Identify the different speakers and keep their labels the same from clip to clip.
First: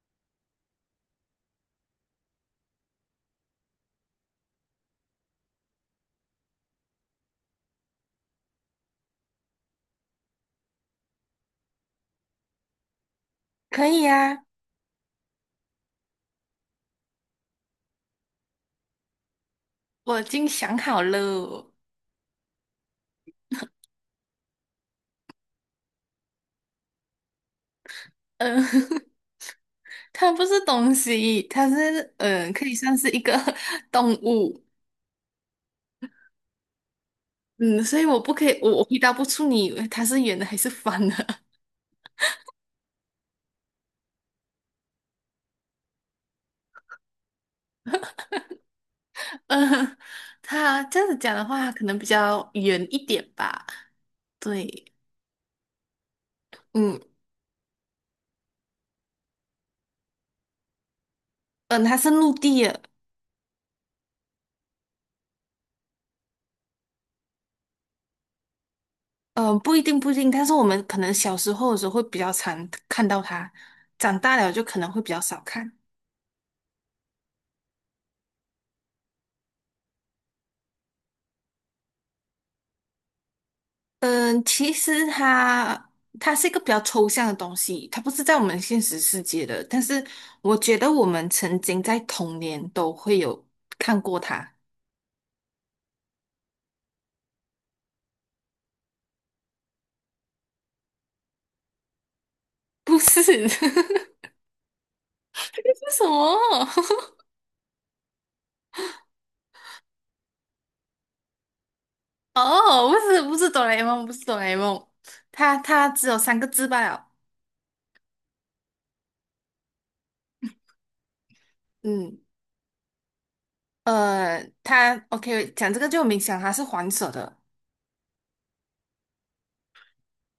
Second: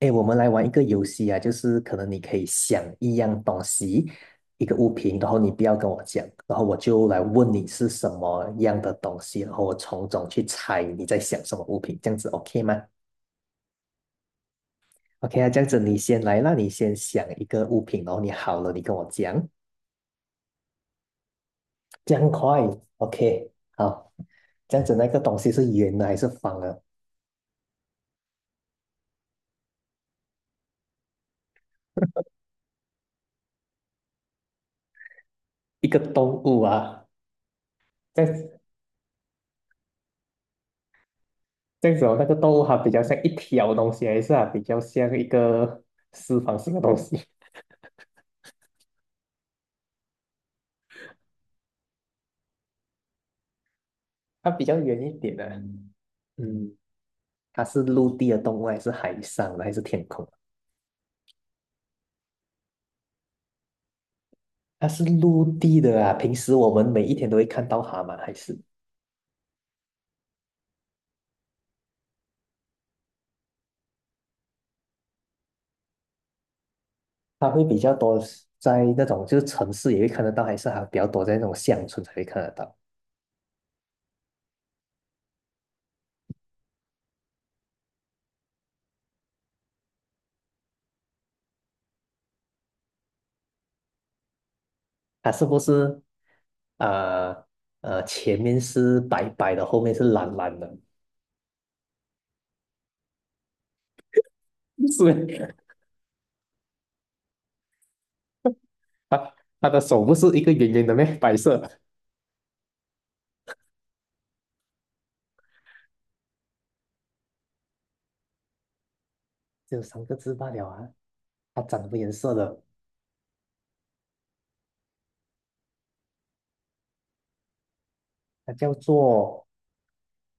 Speaker 1: 哎，我们来玩一个游戏啊，就是可能你可以想一样东西，一个物品，然后你不要跟我讲，然后我就来问你是什么样的东西，然后我从中去猜你在想什么物品，这样子 OK 吗
Speaker 2: 可以啊，
Speaker 1: ？OK 啊，这样子你先来那你先想一个物品，然后你好了，你跟我讲，
Speaker 2: 我已经想好了。
Speaker 1: 这样快，OK，好，这样子那个东西是圆的还是方的？
Speaker 2: 嗯，它不是东西，它是可以算是一个 动物。
Speaker 1: 一个动物啊，
Speaker 2: 嗯，所以我
Speaker 1: 这样
Speaker 2: 不可以，
Speaker 1: 子
Speaker 2: 我回答不出你它是圆的还是方的。
Speaker 1: 这样子哦那个动物它比较像一条东西，还是啊比较像一个四方形的东西？
Speaker 2: 嗯，它这样子讲的话，可能比较圆一点吧。
Speaker 1: 它比较
Speaker 2: 对，
Speaker 1: 远一点的，嗯，
Speaker 2: 嗯
Speaker 1: 它是陆地的动物，还是海上的，还是天空？
Speaker 2: 嗯，它是陆地的。
Speaker 1: 它是陆地的啊。平时我们每一天都会看到它嘛，还是
Speaker 2: 嗯，不一定，但是我们可能小时候的时候会比较常看到它，长大了就可能会比较少看。
Speaker 1: 它会比较多在那种就是城市也会看得到，还是还比较多在那种乡村才会看得到？
Speaker 2: 嗯，其实它是一个比较抽象的东西，它不是在我们现实世界的。但是我觉得我们曾经在童年都会有看过它，
Speaker 1: 它是不是呃前面是白白的，后面是蓝蓝的？
Speaker 2: 不是？这
Speaker 1: 是
Speaker 2: 是什么？
Speaker 1: 它它的手不是一个圆圆的咩？白色。
Speaker 2: 哦，不是，不是哆啦 A 梦，它只有三个字罢了。
Speaker 1: 只有三个字罢了啊！它长什么颜
Speaker 2: 嗯，
Speaker 1: 色的？
Speaker 2: 它 OK，讲这个就有明显它是黄色的。
Speaker 1: 它叫做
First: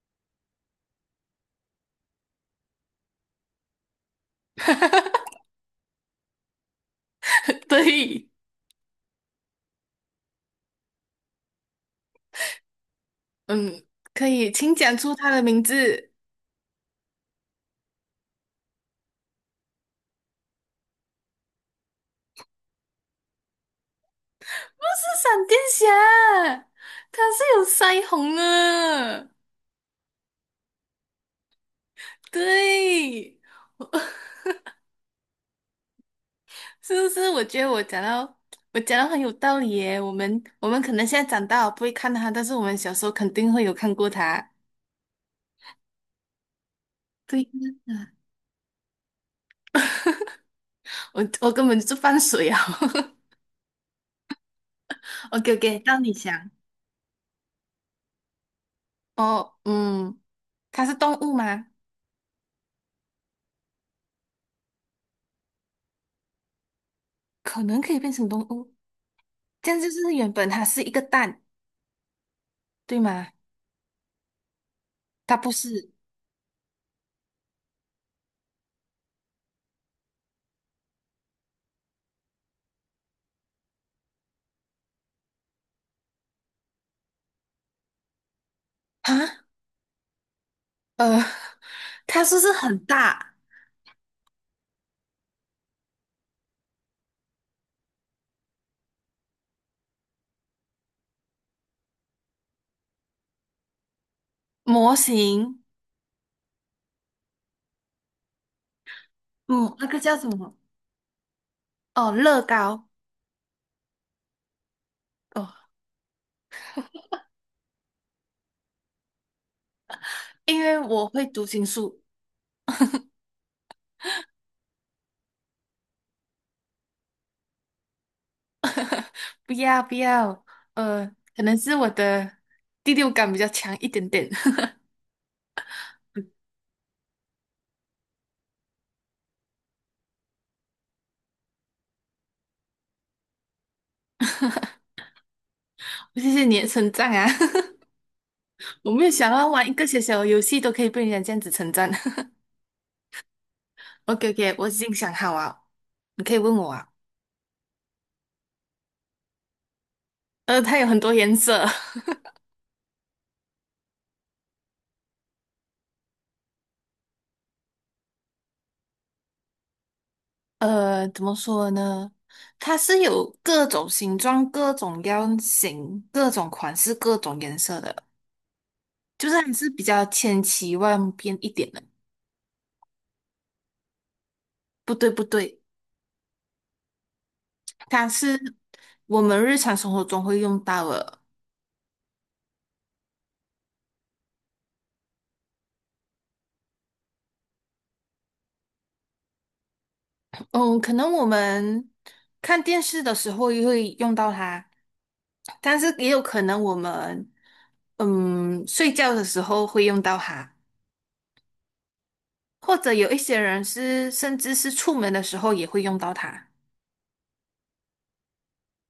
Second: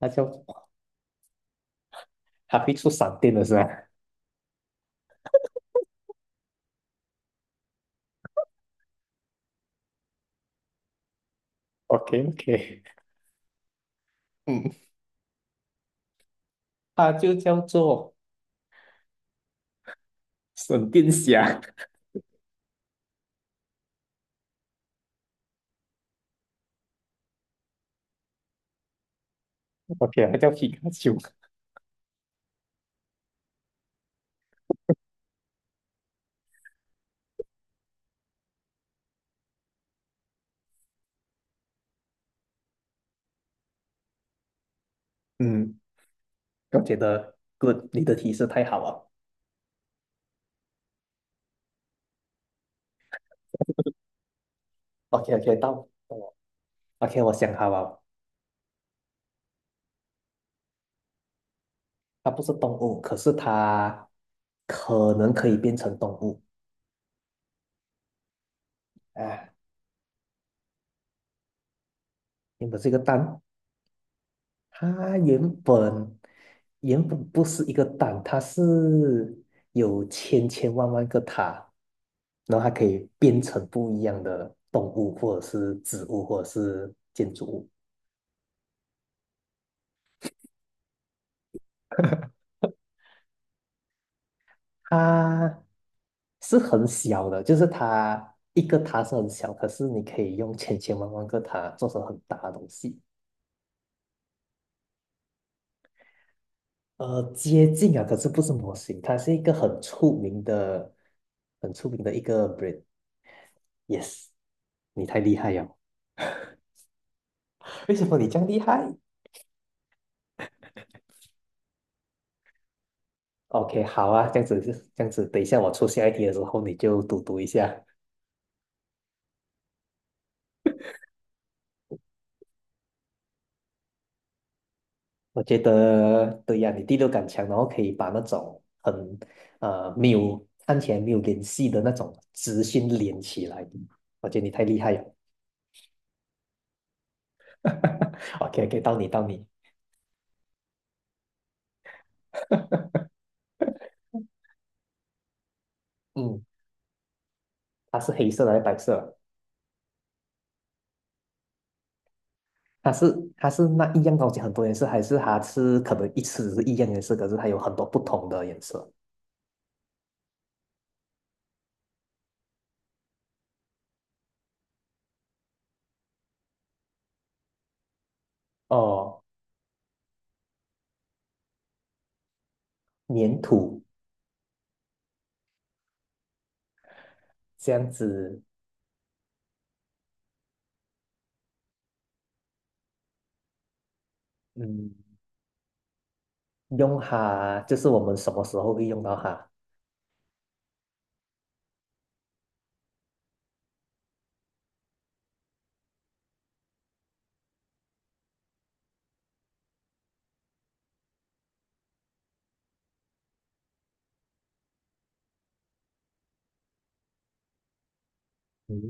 Speaker 1: 它叫它会出闪电的是吧
Speaker 2: 对，
Speaker 1: ？OK OK,
Speaker 2: 嗯，可以，
Speaker 1: 嗯，
Speaker 2: 请讲出它的名字。
Speaker 1: 它就叫做闪电侠
Speaker 2: 是闪电侠，它是有腮红的。
Speaker 1: ，OK,它叫皮卡丘。
Speaker 2: 对，是不是？我觉得我讲到很有道理耶。我们可能现在长大了不会看它，但是我们小时候肯定会有看过它。
Speaker 1: 嗯，我觉得
Speaker 2: 对
Speaker 1: good,你
Speaker 2: 呀，
Speaker 1: 的提示太好了。
Speaker 2: 我根本就是放水啊。
Speaker 1: OK
Speaker 2: OK
Speaker 1: OK,
Speaker 2: OK，
Speaker 1: 到
Speaker 2: 到你
Speaker 1: 到我
Speaker 2: 想。
Speaker 1: OK,我想好了，
Speaker 2: 哦，嗯，它是动物吗？
Speaker 1: 它不是动物，可是它可能可以变成动物。
Speaker 2: 可能可以变成动物，
Speaker 1: 啊，
Speaker 2: 这样就是原本它是一个蛋，
Speaker 1: 原的这个
Speaker 2: 对吗？
Speaker 1: 蛋，它
Speaker 2: 它
Speaker 1: 原
Speaker 2: 不是
Speaker 1: 本原本不是一个蛋，它是有千千万万个塔，然后它可以变成不一样的动物，或者是植物，或者是建筑物。
Speaker 2: 啊。呃，它是不是很大
Speaker 1: 它是很小的，就是它一个塔是很小，可是你可以用千千万万个塔做成很大的东西。
Speaker 2: 模型？
Speaker 1: 呃，接近啊，可是不是模型，它是一个
Speaker 2: 嗯，那个叫什么？
Speaker 1: 很出名
Speaker 2: 哦，
Speaker 1: 的一
Speaker 2: 乐
Speaker 1: 个 brand。
Speaker 2: 高。
Speaker 1: Yes,你太厉
Speaker 2: 哦，
Speaker 1: 害了。为什么你这样厉害
Speaker 2: 因为我会读心术，
Speaker 1: ？OK,好啊，这样子，等一下我出下一题的时候你就读一下。
Speaker 2: 不要不要。呃，可能是我的第六感比较强一点点。
Speaker 1: 我觉得 对呀、你第六感强，然后可以把那种很没有看起来没有联系的那种直讯连起来。我觉得你太厉害了。
Speaker 2: 谢谢你的称赞啊！
Speaker 1: OK OK,
Speaker 2: 我
Speaker 1: 到
Speaker 2: 没
Speaker 1: 你
Speaker 2: 有
Speaker 1: 到
Speaker 2: 想
Speaker 1: 你。
Speaker 2: 到玩一个小小的游戏都可以被人家这样子称赞。OK OK，我已经想好了，你可以
Speaker 1: 嗯，
Speaker 2: 问我啊。
Speaker 1: 它是黑色的还是白色的
Speaker 2: 呃，它有很多颜色。
Speaker 1: 它是它是那一样东西很多颜色，还是它是可能一次只是一样颜色，可是它有很多不同的颜色？
Speaker 2: 呃，怎么说呢？它是有各种形状、各种样型、各种款式、各种颜色的，
Speaker 1: 哦
Speaker 2: 就是还是比较千奇万变一点的。
Speaker 1: 粘土
Speaker 2: 不对，不对，
Speaker 1: 这样
Speaker 2: 它
Speaker 1: 子，
Speaker 2: 是我们日常生活中会用到的。
Speaker 1: 嗯，用它就是我们什么时候会用到它？
Speaker 2: 嗯，可能我们看电视的时候也会用到它，但是也有可能我们睡觉的时候会用到它，或者有一些人是甚至是出门的时候也会用到它。
Speaker 1: 嗯，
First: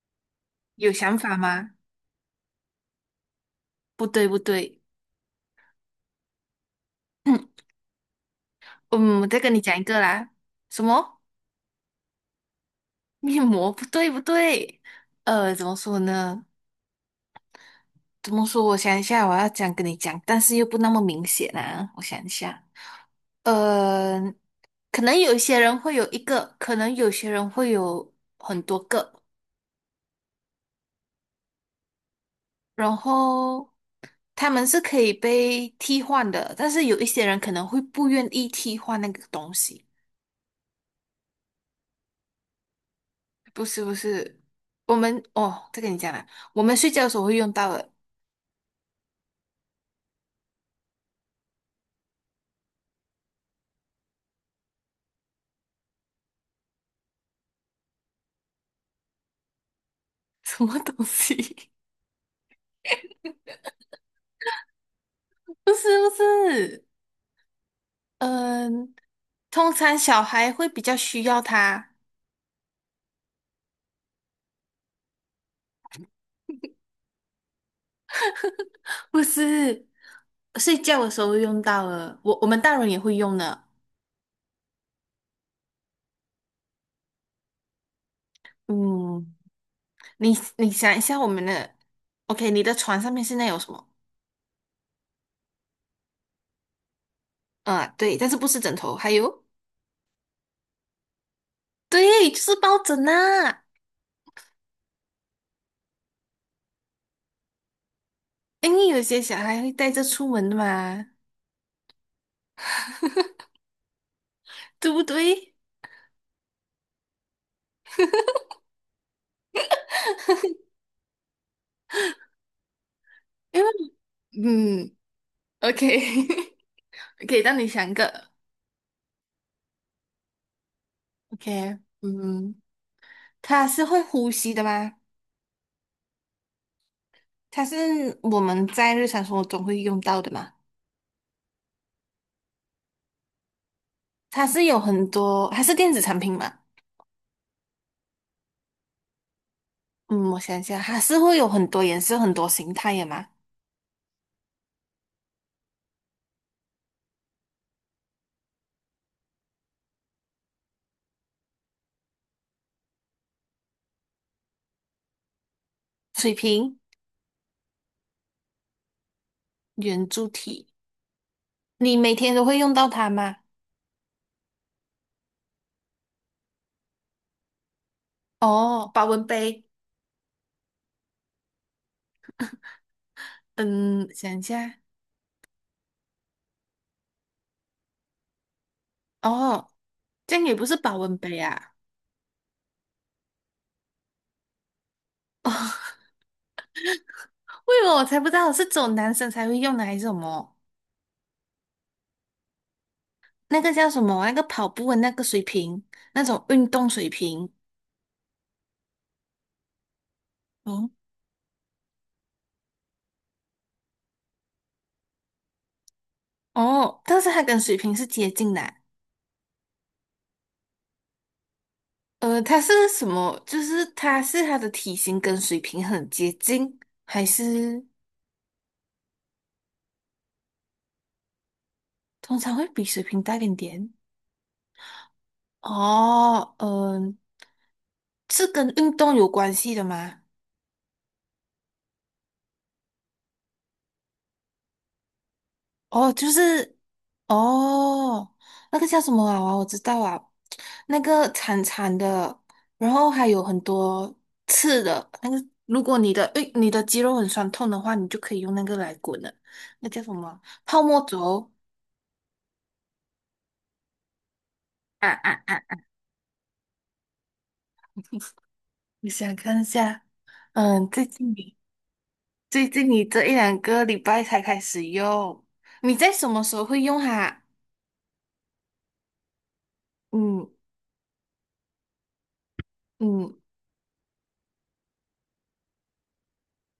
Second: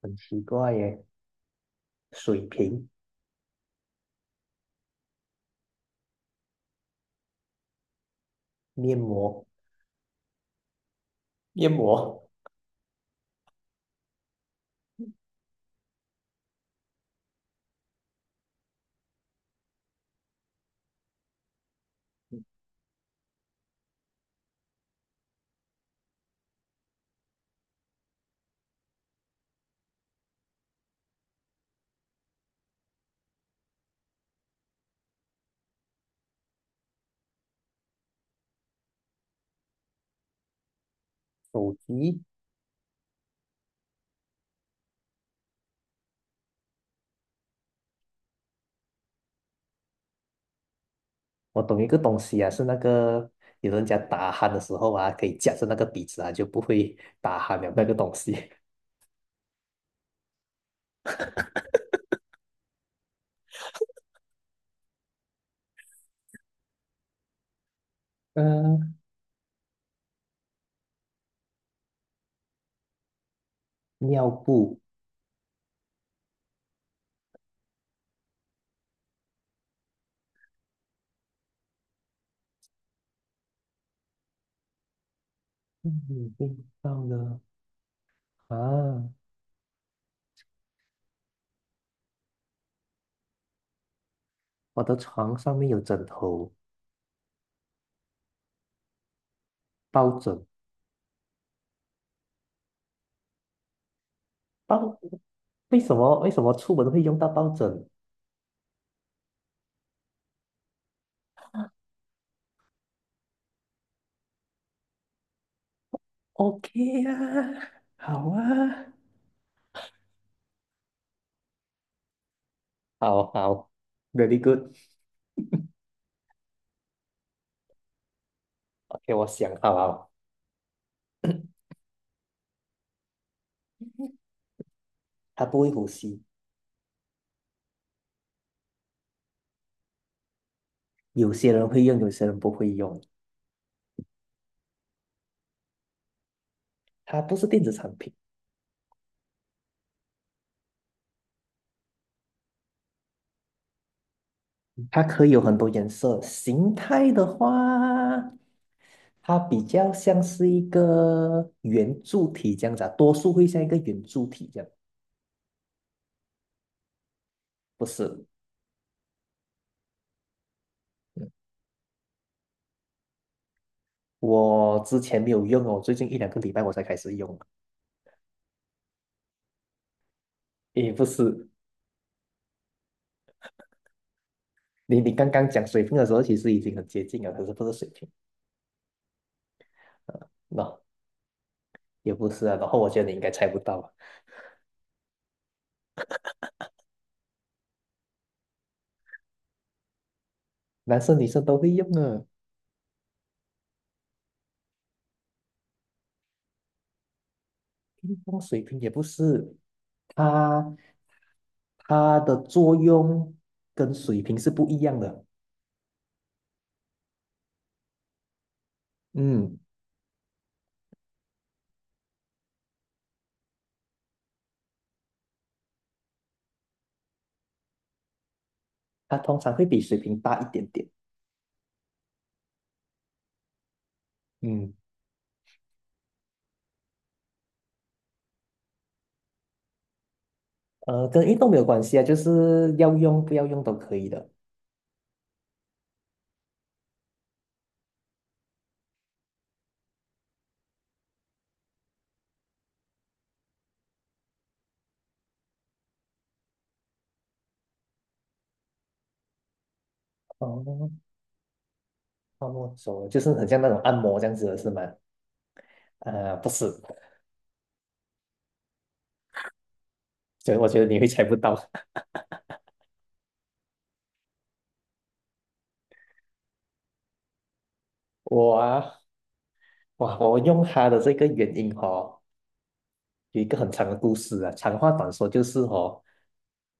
Speaker 1: 很奇怪
Speaker 2: 有
Speaker 1: 耶。
Speaker 2: 想法吗？
Speaker 1: 水瓶、
Speaker 2: 不对，不对，
Speaker 1: 面
Speaker 2: 嗯，我再
Speaker 1: 膜、
Speaker 2: 跟你讲一个啦。什么
Speaker 1: 面膜、
Speaker 2: 面膜？不对，不对。怎么说呢？怎么说？我想一下，我要你讲，但是又不那么明显啊。我想一下，呃，可能有些人会有很多个，然后他们是可以被替换的，但是有一些人可能会不愿意替换那个东西。
Speaker 1: 手机，
Speaker 2: 不是不是，我们哦，再跟你讲啦，我们睡觉的时候会用到的
Speaker 1: 我懂一个东西啊，是那个有人家打鼾的时候啊，可以夹着那个鼻子啊，就不会打鼾了那个东西。
Speaker 2: 什么东西？不是不是，嗯，
Speaker 1: 嗯，
Speaker 2: 通常小孩会比较需要它，
Speaker 1: 尿布，
Speaker 2: 不是睡觉的时候会用到的，我们大人也会用的。
Speaker 1: 嗯，味道呢？啊，
Speaker 2: 嗯，你你想一下我们的，OK，你的床上面现在有什么？
Speaker 1: 我的床上面有枕头、
Speaker 2: 啊，对，但是不是枕头，还有，
Speaker 1: 抱枕，
Speaker 2: 对，就是抱枕呐、
Speaker 1: 抱，为什么出门会用到抱枕？
Speaker 2: 因为有些小孩会带着出门的嘛，对不对？
Speaker 1: OK 啊，好啊，好
Speaker 2: 因
Speaker 1: 好
Speaker 2: 为
Speaker 1: ，very good。
Speaker 2: 嗯，OK，可以让你想一个
Speaker 1: ，OK,我想好了，
Speaker 2: ，OK，嗯，它是会呼吸的吗？
Speaker 1: 它不会呼吸，
Speaker 2: 它是我们在日常生活中会用到的吗？
Speaker 1: 有些人会用，有些人不会用。
Speaker 2: 它是有很多，它是电子产品吗？
Speaker 1: 它不是电子产品，
Speaker 2: 嗯，我想一下，它是会有很多颜色、很多形态的吗？
Speaker 1: 它可以有很多颜色。形态的话，它比较像是一个圆柱体这样子啊，多数会像一个圆柱体这样。
Speaker 2: 水瓶、
Speaker 1: 不是，
Speaker 2: 圆柱体，
Speaker 1: 嗯
Speaker 2: 你每天都会用到它吗？
Speaker 1: 我之前没有用哦，最近一两个礼拜我才开始用。
Speaker 2: 哦，保温杯，
Speaker 1: 也不是，
Speaker 2: 嗯，想一下，
Speaker 1: 你刚刚讲水平的时候，其实已经很接近了，可是不是水平，
Speaker 2: 哦，这样也不是
Speaker 1: 那、
Speaker 2: 保温杯啊。
Speaker 1: 也不是啊。然后我觉得你应该猜不到啊，
Speaker 2: 为什么我才不知道是只有男生才会用的，还是什么？
Speaker 1: 男生女生都会用的，
Speaker 2: 那个叫什么？那个跑步的那个水平，那种运动水平。
Speaker 1: 运动水平也不是，它
Speaker 2: 哦
Speaker 1: 它的作用跟水平是不一样的。
Speaker 2: 哦，但是它跟水平是接近的啊。
Speaker 1: 嗯，
Speaker 2: 它是什么？就是它是它的体型跟水平很接近，还是
Speaker 1: 它通常会比水平大一点点。
Speaker 2: 通常会比水平大一点点？
Speaker 1: 嗯，
Speaker 2: 哦，嗯、是跟运动有关系的吗？
Speaker 1: 呃，跟运动没有关系啊，就是要用不要用都可以的。
Speaker 2: 哦，就是哦，那个叫什么娃娃，我知道啊，那个长长的，然后还有很多刺的。那个，如果你的诶，你的肌肉很酸痛的话，你就可以用那个来滚了。那叫什么？泡
Speaker 1: 哦，
Speaker 2: 沫轴
Speaker 1: 按摩手啊就是很像那种按摩这样子的是吗？
Speaker 2: 啊啊啊！
Speaker 1: 呃，不是，
Speaker 2: 我想看一下？
Speaker 1: 所以我觉得
Speaker 2: 嗯，
Speaker 1: 你会猜不到。
Speaker 2: 最近你这一两个礼拜才开始用，你在什么时候会用它？
Speaker 1: 我啊，哇，我
Speaker 2: 嗯
Speaker 1: 用它的这个原因哦，
Speaker 2: 嗯，
Speaker 1: 有一个很长的故事啊。长话短说就是哦，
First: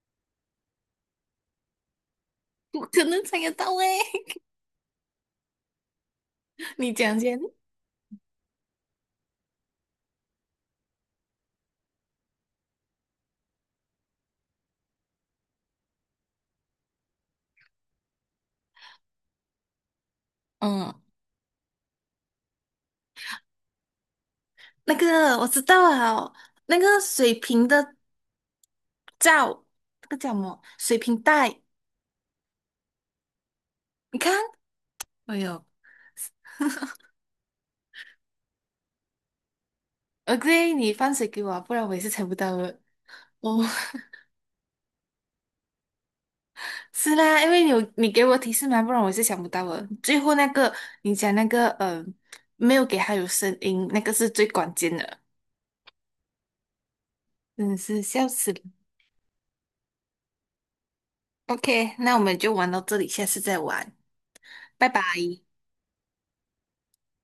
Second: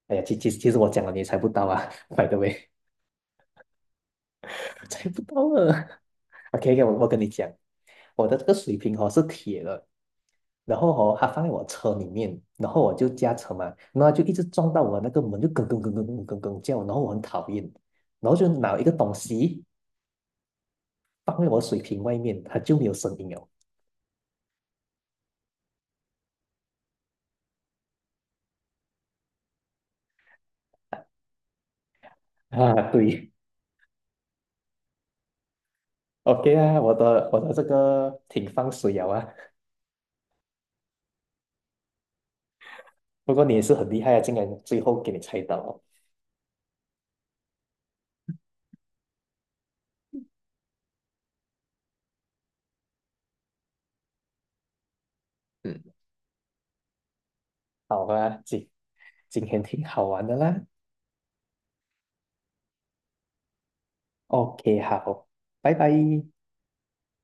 Speaker 1: 哎呀，其实我讲了你也猜不到啊 ，by the way,
Speaker 2: 不可能猜得到诶，
Speaker 1: 猜不到了。OK，OK，
Speaker 2: 你
Speaker 1: 我
Speaker 2: 讲
Speaker 1: 跟你
Speaker 2: 先。
Speaker 1: 讲，我的这个水瓶哦是铁的，然后哦它放在我车里面，然后我就驾车嘛，然后它就一直撞到我那个门，就咯咯咯咯咯咯咯叫，然后我很讨厌，然后就拿一个东西
Speaker 2: 嗯。
Speaker 1: 放在我水瓶外面，它就没有声音了。
Speaker 2: 那个我知道了，那个水瓶的罩，那个叫什么？水瓶带，
Speaker 1: 啊，对。
Speaker 2: 你看，哎呦，
Speaker 1: OK 啊，我的这个挺放水了啊。
Speaker 2: o k 你放水给我啊，不然我也是猜不到的。
Speaker 1: 不过你
Speaker 2: 哦，
Speaker 1: 也是很厉害啊，竟然最后给你猜到哦。
Speaker 2: 是啦，因为你有你给我提示嘛，不然我是想不到的。最后那个你讲那个，没有给他有声音，那个是最关键的，
Speaker 1: 嗯，
Speaker 2: 真的是
Speaker 1: 好
Speaker 2: 笑
Speaker 1: 啊，
Speaker 2: 死了。
Speaker 1: 今天挺好玩的啦。
Speaker 2: OK，那我们就玩到这里，下次再玩，
Speaker 1: OK,
Speaker 2: 拜拜。
Speaker 1: 好，拜拜。